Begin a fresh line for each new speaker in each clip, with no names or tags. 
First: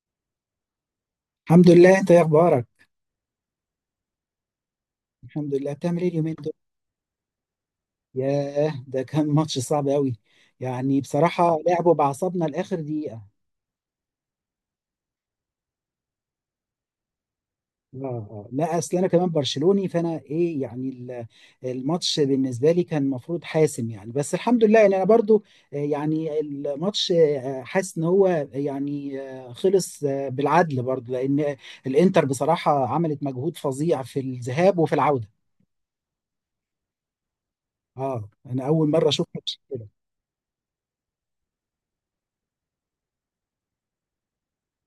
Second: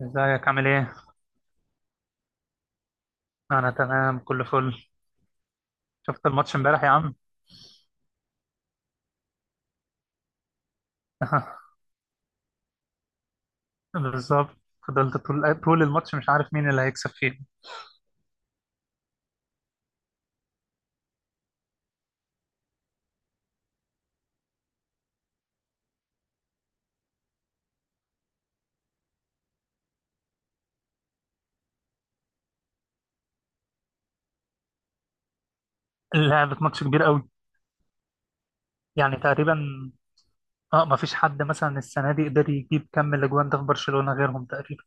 ازيك عامل ايه؟
الحمد لله. انت ايه اخبارك؟
انا تمام كله فل.
الحمد لله. بتعمل ايه
شفت
اليومين دول؟
الماتش امبارح يا عم؟
ياه، ده كان ماتش صعب قوي. يعني بصراحه لعبوا بعصبنا لاخر دقيقه.
بالظبط. فضلت طول الماتش مش عارف مين اللي هيكسب فيه.
اه، آه. لا، اصل انا كمان برشلوني، فانا ايه يعني الماتش بالنسبه لي كان المفروض حاسم يعني، بس الحمد لله يعني انا برضو يعني الماتش حاسس ان هو، يعني خلص بالعدل برضو، لان الانتر بصراحه عملت مجهود فظيع في الذهاب وفي العوده.
لعبة ماتش كبير قوي.
اه، انا اول مره
يعني
اشوف ماتش
تقريبا
كده.
اه، ما فيش حد مثلا السنة دي قدر يجيب كم الاجوان ده في برشلونة غيرهم تقريبا.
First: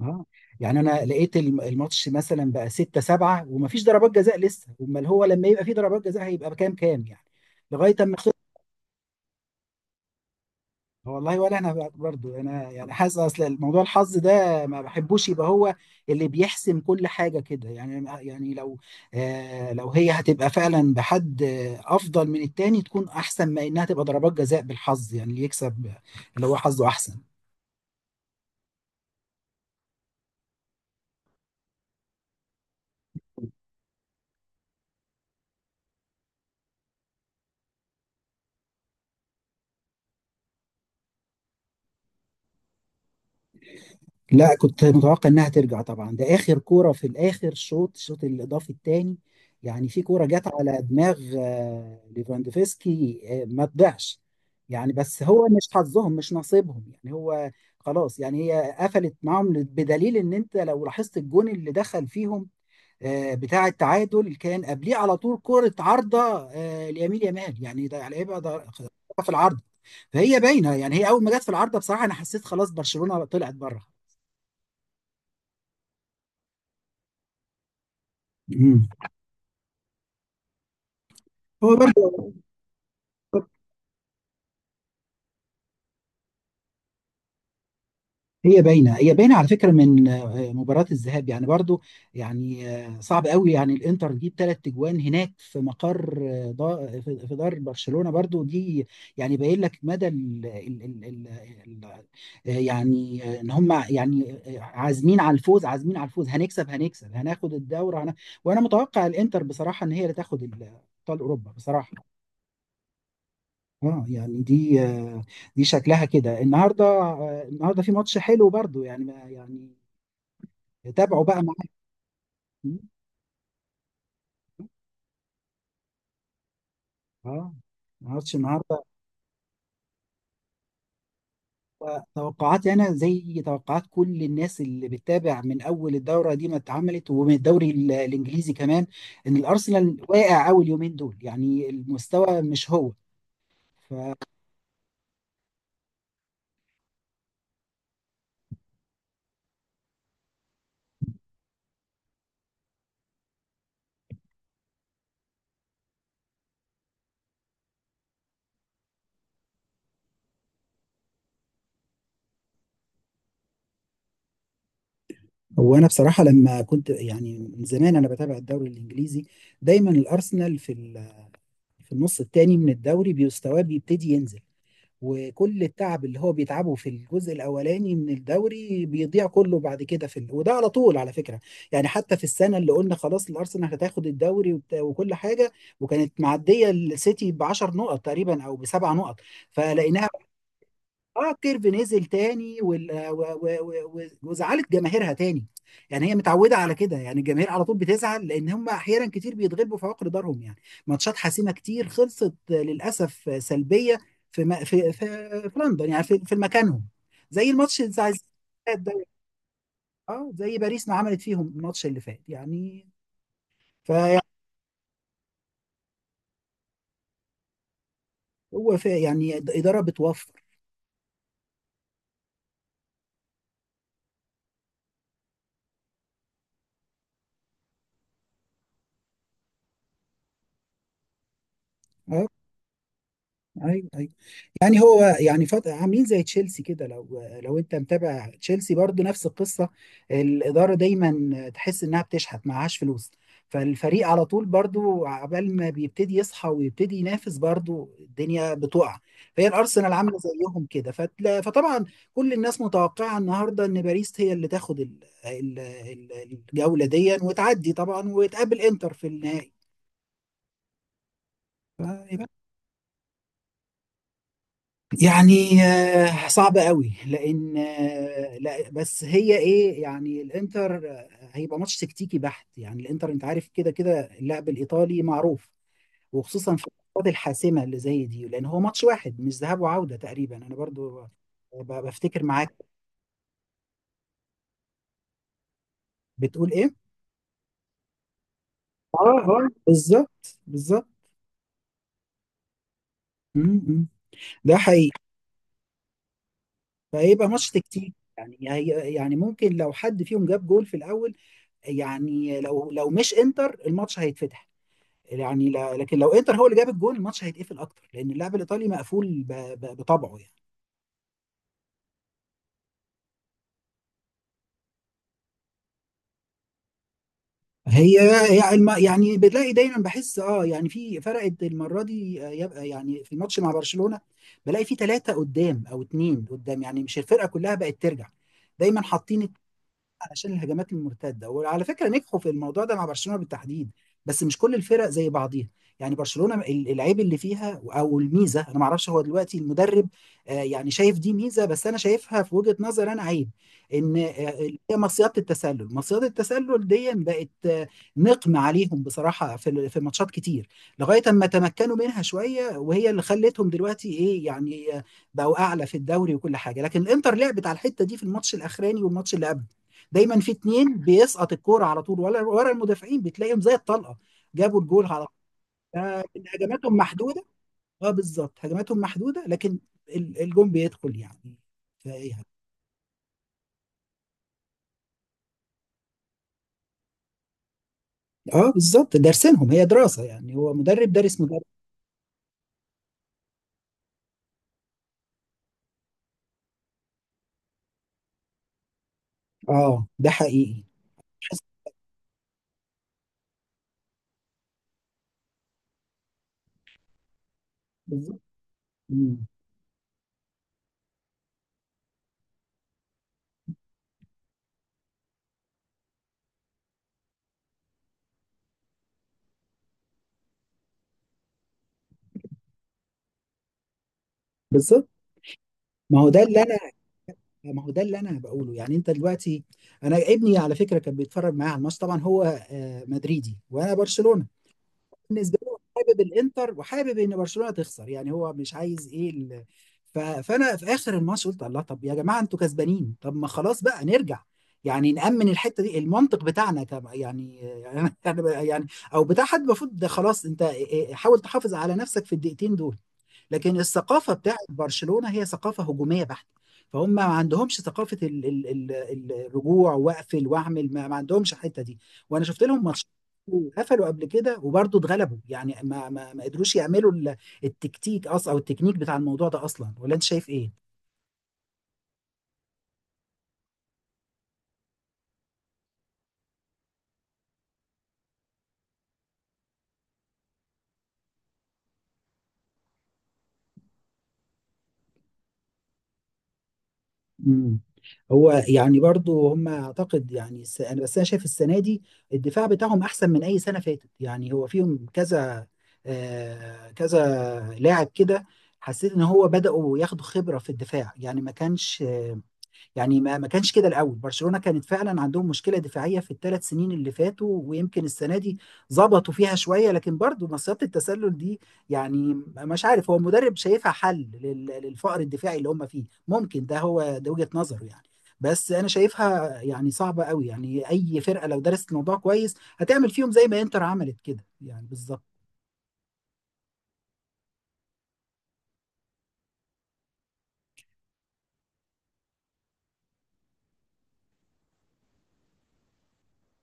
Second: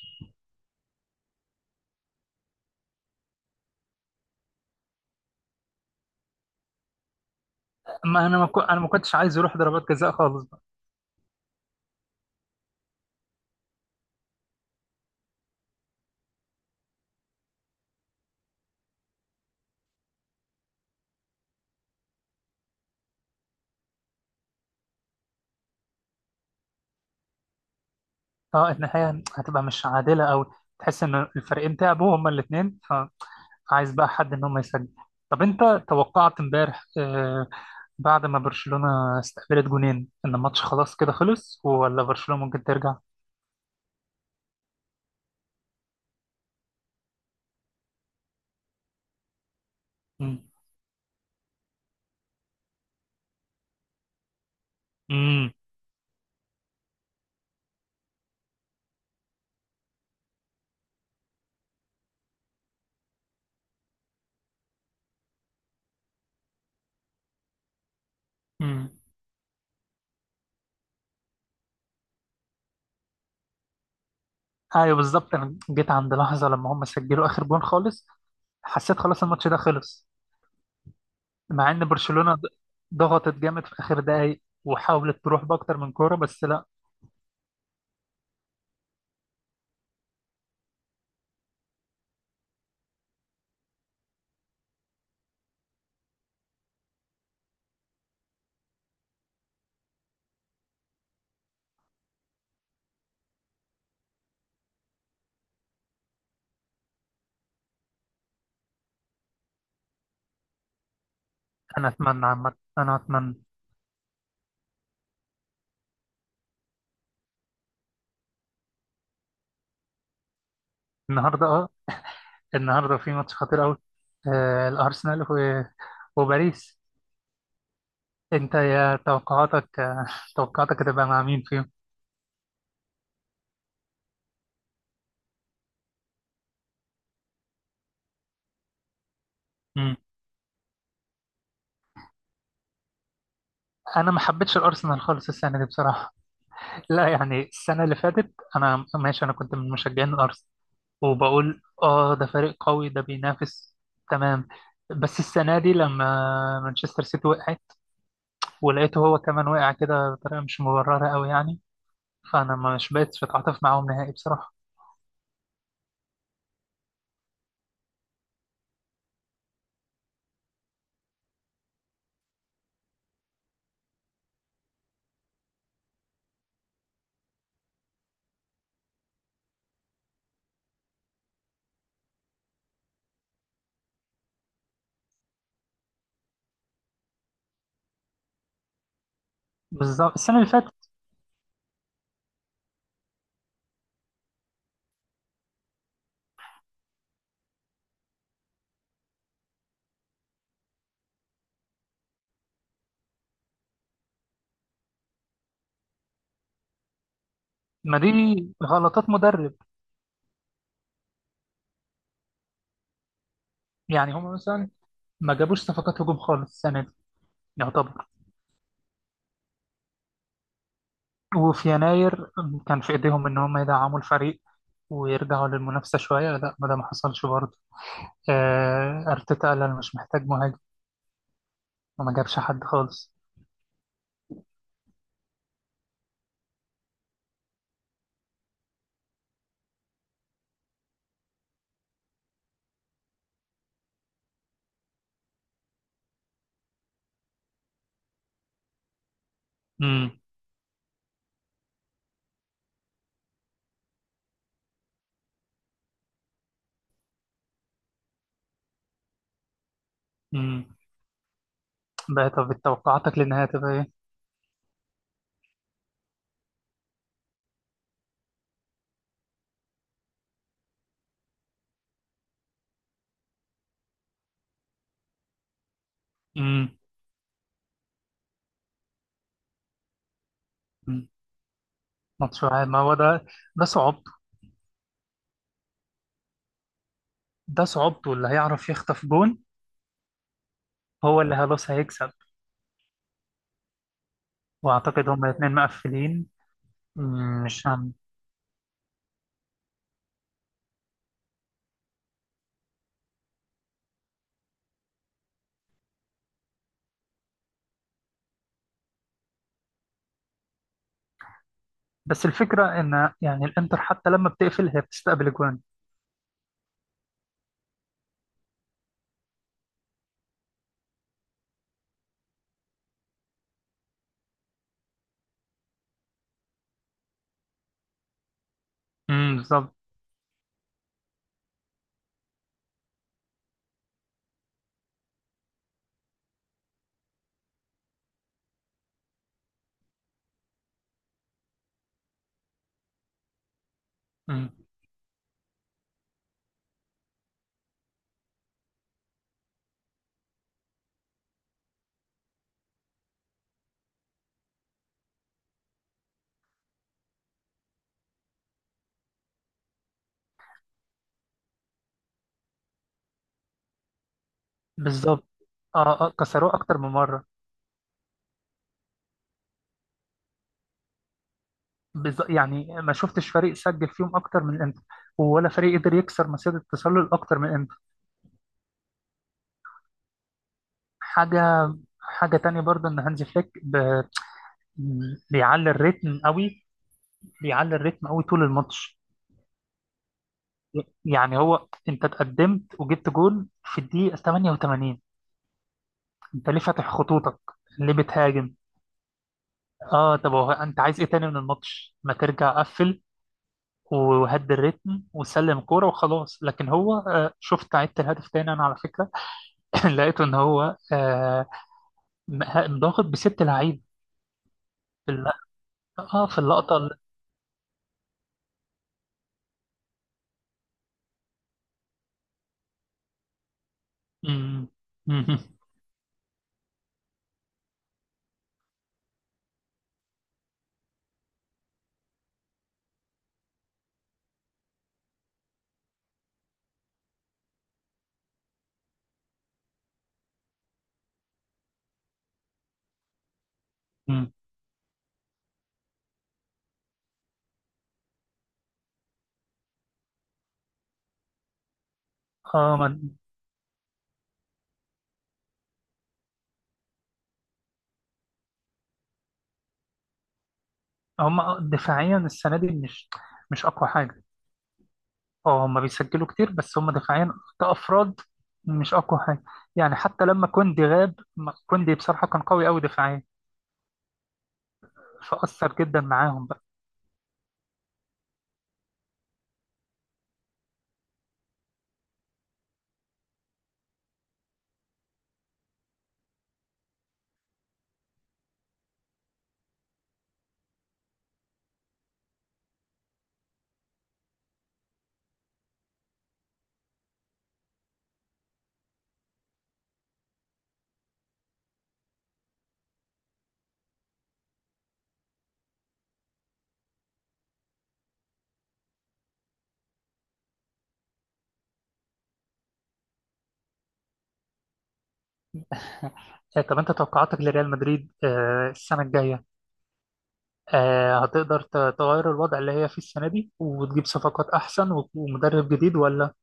اه، يعني انا لقيت الماتش مثلا بقى 6-7 ومفيش ضربات جزاء لسه، امال هو لما يبقى في ضربات جزاء هيبقى بكام كام يعني، لغايه اما
ما
خلص.
انا ما كو... انا ما كنتش عايز يروح ضربات جزاء خالص بقى.
والله، ولا انا برضو انا يعني حاسس، اصل الموضوع الحظ ده ما بحبوش يبقى هو اللي بيحسم كل حاجه كده يعني. يعني لو آه، لو هي هتبقى فعلا بحد افضل من التاني، تكون احسن ما انها تبقى ضربات جزاء بالحظ، يعني اللي يكسب اللي هو حظه احسن.
اه، النهاية هتبقى مش عادلة قوي. تحس ان الفريقين تعبوا هما الاثنين، فعايز بقى حد ان هم يسجل. طب انت توقعت امبارح بعد ما برشلونة استقبلت جونين ان الماتش خلاص كده خلص ولا برشلونة ممكن ترجع؟
لا، كنت متوقع انها ترجع طبعا، ده اخر كوره في الاخر، شوط الشوط الاضافي الثاني. يعني في كوره جت
امم.
على دماغ ليفاندوفسكي ما تضيعش. يعني بس هو
امم.
مش حظهم، مش نصيبهم يعني، هو خلاص يعني هي قفلت معاهم، بدليل ان انت لو لاحظت الجون اللي دخل فيهم بتاع التعادل كان قبليه على طول كوره عارضه ليمين يامال، يعني ده على ايه بقى ده،
امم.
في العارضه. فهي باينه، يعني هي اول ما جت في العارضه بصراحه انا حسيت خلاص برشلونه طلعت بره.
ايوه بالظبط، انا جيت عند لحظة لما هم سجلوا اخر جون خالص، حسيت خلاص الماتش ده خلص. مع
هو
ان
برضه
برشلونة ضغطت جامد في اخر دقايق وحاولت تروح باكتر من كورة بس لا.
هي باينه، هي باينه على فكره من مباراه الذهاب يعني برضه. يعني صعب قوي، يعني الانتر تجيب 3 تجوان هناك في مقر، في دار برشلونه برضه دي، يعني باين لك مدى ال ال ال ال ال يعني ان هم يعني عازمين على الفوز، عازمين على الفوز، هنكسب هنكسب هناخد الدوري وانا متوقع الانتر بصراحه ان هي اللي تاخد ابطال اوروبا
انا
بصراحه.
اتمنى عامة، انا اتمنى.
اه، يعني دي دي شكلها كده النهارده النهارده في ماتش حلو برضو يعني يعني تابعوا بقى
النهارده اه،
معاك.
النهارده في ماتش خطير قوي. آه الارسنال وباريس.
اه، ماتش
انت
النهارده.
يا توقعاتك هتبقى مع مين فيهم؟
توقعاتي انا زي توقعات كل الناس اللي بتتابع من اول الدوره دي ما اتعملت، ومن الدوري الانجليزي كمان، ان الارسنال واقع اول يومين دول، يعني المستوى مش هو. ف...
انا ما حبيتش الارسنال خالص السنه دي بصراحه. لا يعني السنه اللي فاتت انا ماشي، انا كنت من مشجعين الارسنال وبقول اه ده فريق قوي ده بينافس، تمام. بس السنه دي لما مانشستر سيتي وقعت ولقيته هو كمان وقع كده بطريقه مش مبرره قوي يعني، فانا مش بقتش بتعاطف معاهم نهائي بصراحه.
وانا بصراحه لما كنت يعني من زمان انا بتابع الدوري الانجليزي، دايما الارسنال في في النص التاني من الدوري مستواه بيبتدي ينزل، وكل التعب اللي هو بيتعبه في الجزء الاولاني من الدوري بيضيع كله بعد كده في وده على طول على فكره. يعني حتى في السنه اللي قلنا خلاص الارسنال هتاخد الدوري وكل حاجه، وكانت معديه السيتي ب 10 نقط تقريبا او ب7 نقط، فلقيناها،
بالظبط السنه اللي فاتت.
اه الكيرف نزل تاني وال... و... و... و... و- وزعلت جماهيرها تاني. يعني هي متعوده على كده يعني، الجماهير على طول بتزعل لان هم احيانا كتير بيتغلبوا في عقر دارهم يعني، ماتشات حاسمه كتير خلصت للاسف سلبيه في م... في... في في لندن يعني، في مكانهم. زي الماتش
ما
بتاع
دي
ده،
غلطات مدرب.
اه زي باريس ما عملت فيهم الماتش اللي فات يعني،
يعني
فهو
هم مثلا ما جابوش صفقات هجوم خالص السنه دي يعتبر.
يعني اداره بتوفر.
وفي يناير كان في ايديهم ان هم يدعموا الفريق ويرجعوا للمنافسه شويه، لا ما ده ما حصلش برضه. آه، ارتيتا قال انا مش محتاج مهاجم، وما
اه،
جابش حد خالص.
ايوه ايوه. يعني هو يعني عاملين زي تشيلسي كده، لو لو انت متابع تشيلسي برضو نفس القصه، الاداره دايما تحس انها بتشحت معهاش فلوس، فالفريق على طول برضو عقبال ما بيبتدي يصحى ويبتدي ينافس برضو الدنيا بتقع. فهي الارسنال
امم.
عامله زيهم كده فطبعا كل الناس متوقعه النهارده ان باريس هي اللي تاخد ال... ال- الجوله دي، وتعدي طبعا وتقابل انتر في
امم.
النهائي.
بقى طب توقعاتك للنهايه تبقى ايه؟
يعني صعبة قوي، لأن لا بس هي إيه، يعني الإنتر هيبقى ماتش تكتيكي بحت، يعني الإنتر أنت عارف كده كده، اللاعب الإيطالي معروف، وخصوصا في
امم.
الماتشات الحاسمة اللي زي دي، لأن هو ماتش واحد مش ذهاب وعودة. تقريبا أنا برضو
أمم.
بفتكر
ماتش
معاك.
واحد، ما هو ده، ده صعوبته.
بتقول إيه؟
ده صعوبته اللي هيعرف يخطف
اه،
جون
اه بالظبط بالظبط.
هو اللي خلاص هيكسب.
م- م. ده حقيقي.
واعتقد هما الاثنين مقفلين.
فهيبقى
أمم،
ماتش
مش
تكتيكي.
هم.
يعني يعني ممكن لو حد فيهم جاب جول في الأول، يعني لو لو مش إنتر الماتش هيتفتح، يعني لا، لكن لو انتر هو اللي جاب الجون الماتش هيتقفل اكتر، لان اللاعب الايطالي مقفول بطبعه يعني.
بس الفكره ان يعني الانتر حتى لما بتقفل هي بتستقبل جوان.
يعني بتلاقي دايما بحس، اه يعني في فرقت المره دي يبقى يعني في الماتش مع برشلونه بلاقي في 3 قدام او 2 قدام، يعني مش الفرقه كلها بقت ترجع، دايما حاطين
بالظبط.
علشان الهجمات المرتده، وعلى فكره نجحوا في الموضوع ده مع برشلونه بالتحديد. بس مش كل الفرق زي بعضيها يعني. برشلونه العيب اللي فيها او الميزه انا ما اعرفش، هو دلوقتي المدرب يعني شايف دي ميزه، بس انا شايفها في وجهه نظر انا عيب، ان
أمم.
اللي هي مصيده التسلل، مصيده التسلل دي بقت نقم عليهم بصراحه في في ماتشات كتير، لغايه اما تمكنوا منها شويه، وهي اللي خلتهم دلوقتي ايه يعني بقوا اعلى في الدوري وكل حاجه. لكن الانتر لعبت على الحته دي في الماتش الاخراني والماتش اللي قبل، دايما في 2 بيسقط الكوره على طول ورا، ورا المدافعين بتلاقيهم زي الطلقه، جابوا الجول على طول.
بالظبط. اه
آه،
كسروه
هجماتهم
اكتر من
محدوده.
مره.
اه بالظبط هجماتهم محدوده، لكن الجون بيدخل يعني، فايه
بالظبط، يعني ما شفتش فريق سجل فيهم اكتر من الانتر، ولا فريق قدر يكسر مسيره التسلل اكتر من الانتر.
اه بالظبط دارسينهم، هي دراسه يعني، هو مدرب دارس مدرب.
حاجه، حاجه تانية برضه ان هانزي فليك بيعلي الريتم قوي، بيعلي الريتم قوي طول الماتش.
اه ده حقيقي.
يعني
حس-
هو انت اتقدمت وجبت جول في الدقيقه 88، انت ليه فاتح خطوطك؟ ليه
بالظبط.
بتهاجم؟
مم.
اه طب هو انت عايز ايه تاني من الماتش؟ ما ترجع قفل وهد الريتم وسلم كورة وخلاص. لكن هو شفت عدت الهدف تاني انا على فكرة. لقيته ان هو ضاغط بست لعيبة
بالظبط.
في اللقطة.
ما هو ده
اه في
اللي انا،
اللقطة.
ما هو ده اللي انا بقوله يعني، انت دلوقتي انا ابني على فكره كان بيتفرج معايا على الماتش طبعا، هو مدريدي وانا برشلونه،
مم.
بالنسبه
مم.
له حابب الانتر وحابب ان برشلونه تخسر، يعني هو مش عايز ايه فانا في اخر الماتش قلت الله، طب يا جماعه انتوا كسبانين، طب ما خلاص بقى نرجع، يعني نأمن الحته دي المنطق بتاعنا، طب يعني يعني او بتاع حد المفروض، ده خلاص انت إيه- إيه، حاول تحافظ على نفسك في الدقيقتين دول. لكن الثقافه
مم.
بتاعت برشلونه هي ثقافه هجوميه بحته، فهم ما عندهمش ثقافه ال ال ال الرجوع واقفل واعمل، ما عندهمش الحته دي. وانا شفت لهم
اه
ماتش
ما-
قفلوا قبل كده وبرضه اتغلبوا، يعني ما قدروش يعملوا التكتيك اصلا او التكنيك بتاع الموضوع ده اصلا، ولا انت شايف ايه؟
هم دفاعيا السنة دي مش، مش اقوى حاجة. اه هم بيسجلوا كتير بس هم دفاعيا كأفراد مش اقوى حاجة. يعني حتى لما كوندي غاب كوندي بصراحة كان قوي قوي دفاعيا، فأثر جدا معاهم بقى.
مم. هو يعني برضو هم اعتقد يعني انا بس انا شايف السنه دي الدفاع بتاعهم احسن من اي سنه فاتت، يعني هو فيهم كذا كذا لاعب كده، حسيت ان هو بداوا ياخدوا خبره في الدفاع، يعني ما كانش، يعني ما كانش كده الاول. برشلونه كانت فعلا عندهم مشكله دفاعيه في ال3 سنين اللي فاتوا، ويمكن السنه دي ظبطوا فيها شويه. لكن برضو مصيده التسلل دي، يعني مش عارف هو المدرب شايفها حل للفقر الدفاعي اللي هم فيه، ممكن ده هو ده وجهه نظره يعني. بس انا شايفها يعني صعبه قوي، يعني اي فرقه لو درست الموضوع كويس هتعمل فيهم زي ما انتر عملت كده، يعني بالظبط.
آه، طب انت توقعاتك لريال مدريد السنة الجاية هتقدر تغير الوضع اللي هي فيه السنة دي وتجيب صفقات أحسن ومدرب جديد ولا؟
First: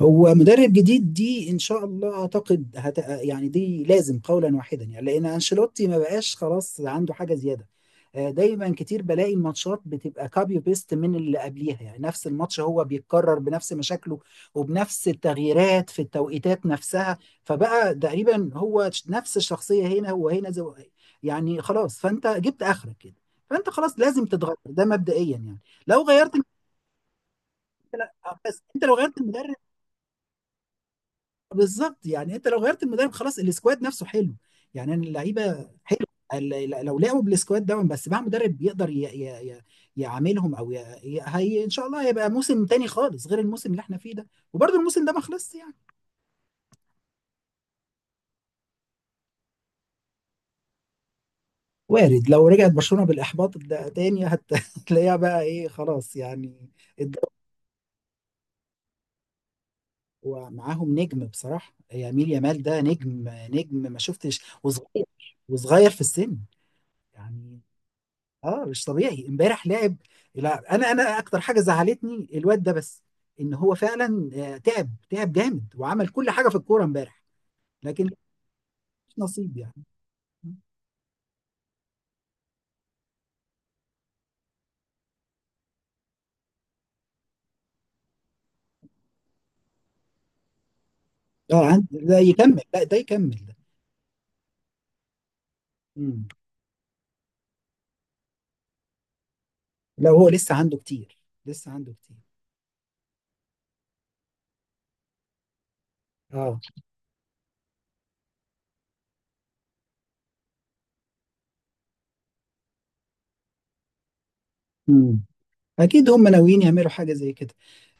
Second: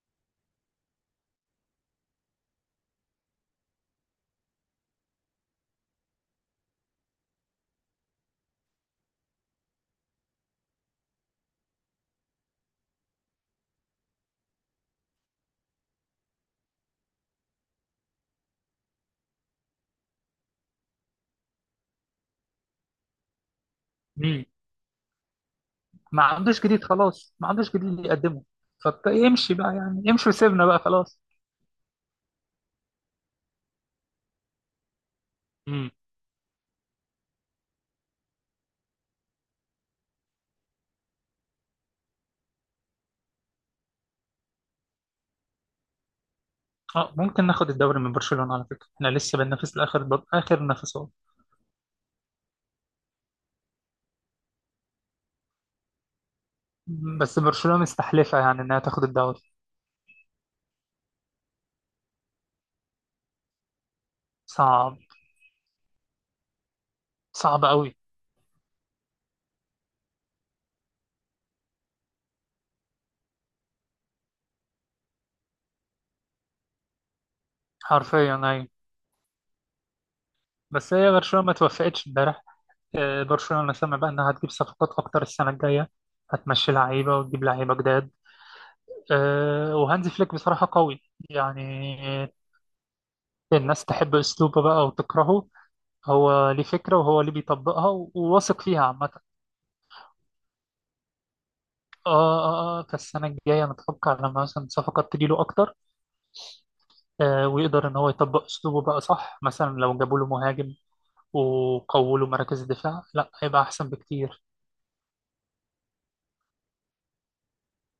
هو مدرب جديد دي ان شاء الله، اعتقد يعني دي لازم قولا واحدا يعني، لان انشيلوتي ما بقاش خلاص عنده حاجه زياده. دايما كتير بلاقي الماتشات بتبقى كابي بيست من اللي قبليها، يعني نفس الماتش هو بيتكرر بنفس مشاكله وبنفس التغييرات في التوقيتات نفسها، فبقى تقريبا هو نفس الشخصيه هنا وهنا يعني خلاص، فانت جبت اخرك كده، فانت خلاص لازم
مين؟
تتغير ده مبدئيا يعني. لو
ما
غيرت،
عندوش جديد خلاص، ما عندوش جديد يقدمه.
بس انت لو غيرت المدرب،
فيمشي بقى يعني، يمشي وسيبنا بقى خلاص.
بالظبط، يعني انت لو غيرت المدرب خلاص، السكواد نفسه حلو، يعني أنا اللعيبه
امم.
حلو، لو لعبوا بالسكواد ده بس مع مدرب يقدر يعاملهم او هي ان شاء الله هيبقى موسم تاني خالص غير الموسم اللي احنا فيه ده، وبرضه الموسم ده ما خلصش يعني.
اه ممكن ناخد الدوري من برشلونة على فكرة، احنا لسه بننافس آخر نفسات.
وارد، لو رجعت برشلونه بالاحباط ده تاني هتلاقيها بقى ايه خلاص يعني الدوري.
بس برشلونة مستحلفة يعني انها تاخد الدوري.
ومعاهم نجم بصراحه يمين يامال، ده نجم نجم، ما شفتش،
صعب،
وصغير، وصغير في السن يعني.
صعب قوي.
اه مش طبيعي، امبارح لعب. لا انا، اكتر حاجه زعلتني الواد ده، بس ان هو فعلا تعب، تعب جامد، وعمل كل حاجه في الكوره امبارح، لكن
حرفيا ايوه.
مش نصيب يعني.
بس هي برشلونة ما توفقتش امبارح. آه، برشلونة سمع بقى انها هتجيب صفقات اكتر السنة الجاية، هتمشي لعيبة وتجيب لعيبة جداد. آه، وهانزي فليك بصراحة قوي
اه ده
يعني.
يكمل، لا ده يكمل ده.
الناس تحب أسلوبه بقى وتكرهه.
مم.
هو ليه فكرة وهو اللي بيطبقها وواثق فيها عامة.
لا هو لسه عنده كتير، لسه عنده كتير.
آه آه آه، فالسنة الجاية نتوقع لما مثلا صفقات تجيله أكتر،
اه،
آه ويقدر إن هو يطبق أسلوبه بقى. صح مثلا لو جابوا له مهاجم وقووا له مراكز الدفاع لا هيبقى أحسن بكتير.
مم. اكيد هم ناويين يعملوا حاجه زي كده.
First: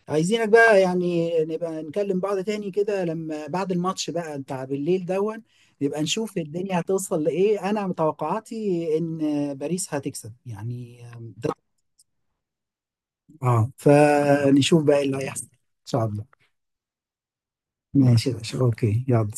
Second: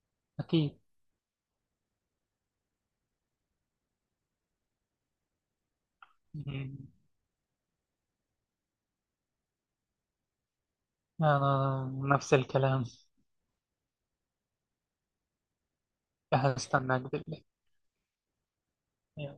عايزينك
أكيد.
بقى يعني نبقى نكلم بعض تاني كده لما بعد الماتش بقى بتاع بالليل دون، نبقى نشوف الدنيا
م-
هتوصل لإيه. أنا متوقعاتي إن باريس هتكسب يعني ده،
أنا نفس الكلام.
آه فنشوف بقى إيه اللي هيحصل إن شاء الله.
هستناك بالله.
ماشي ماشي، أوكي يلا.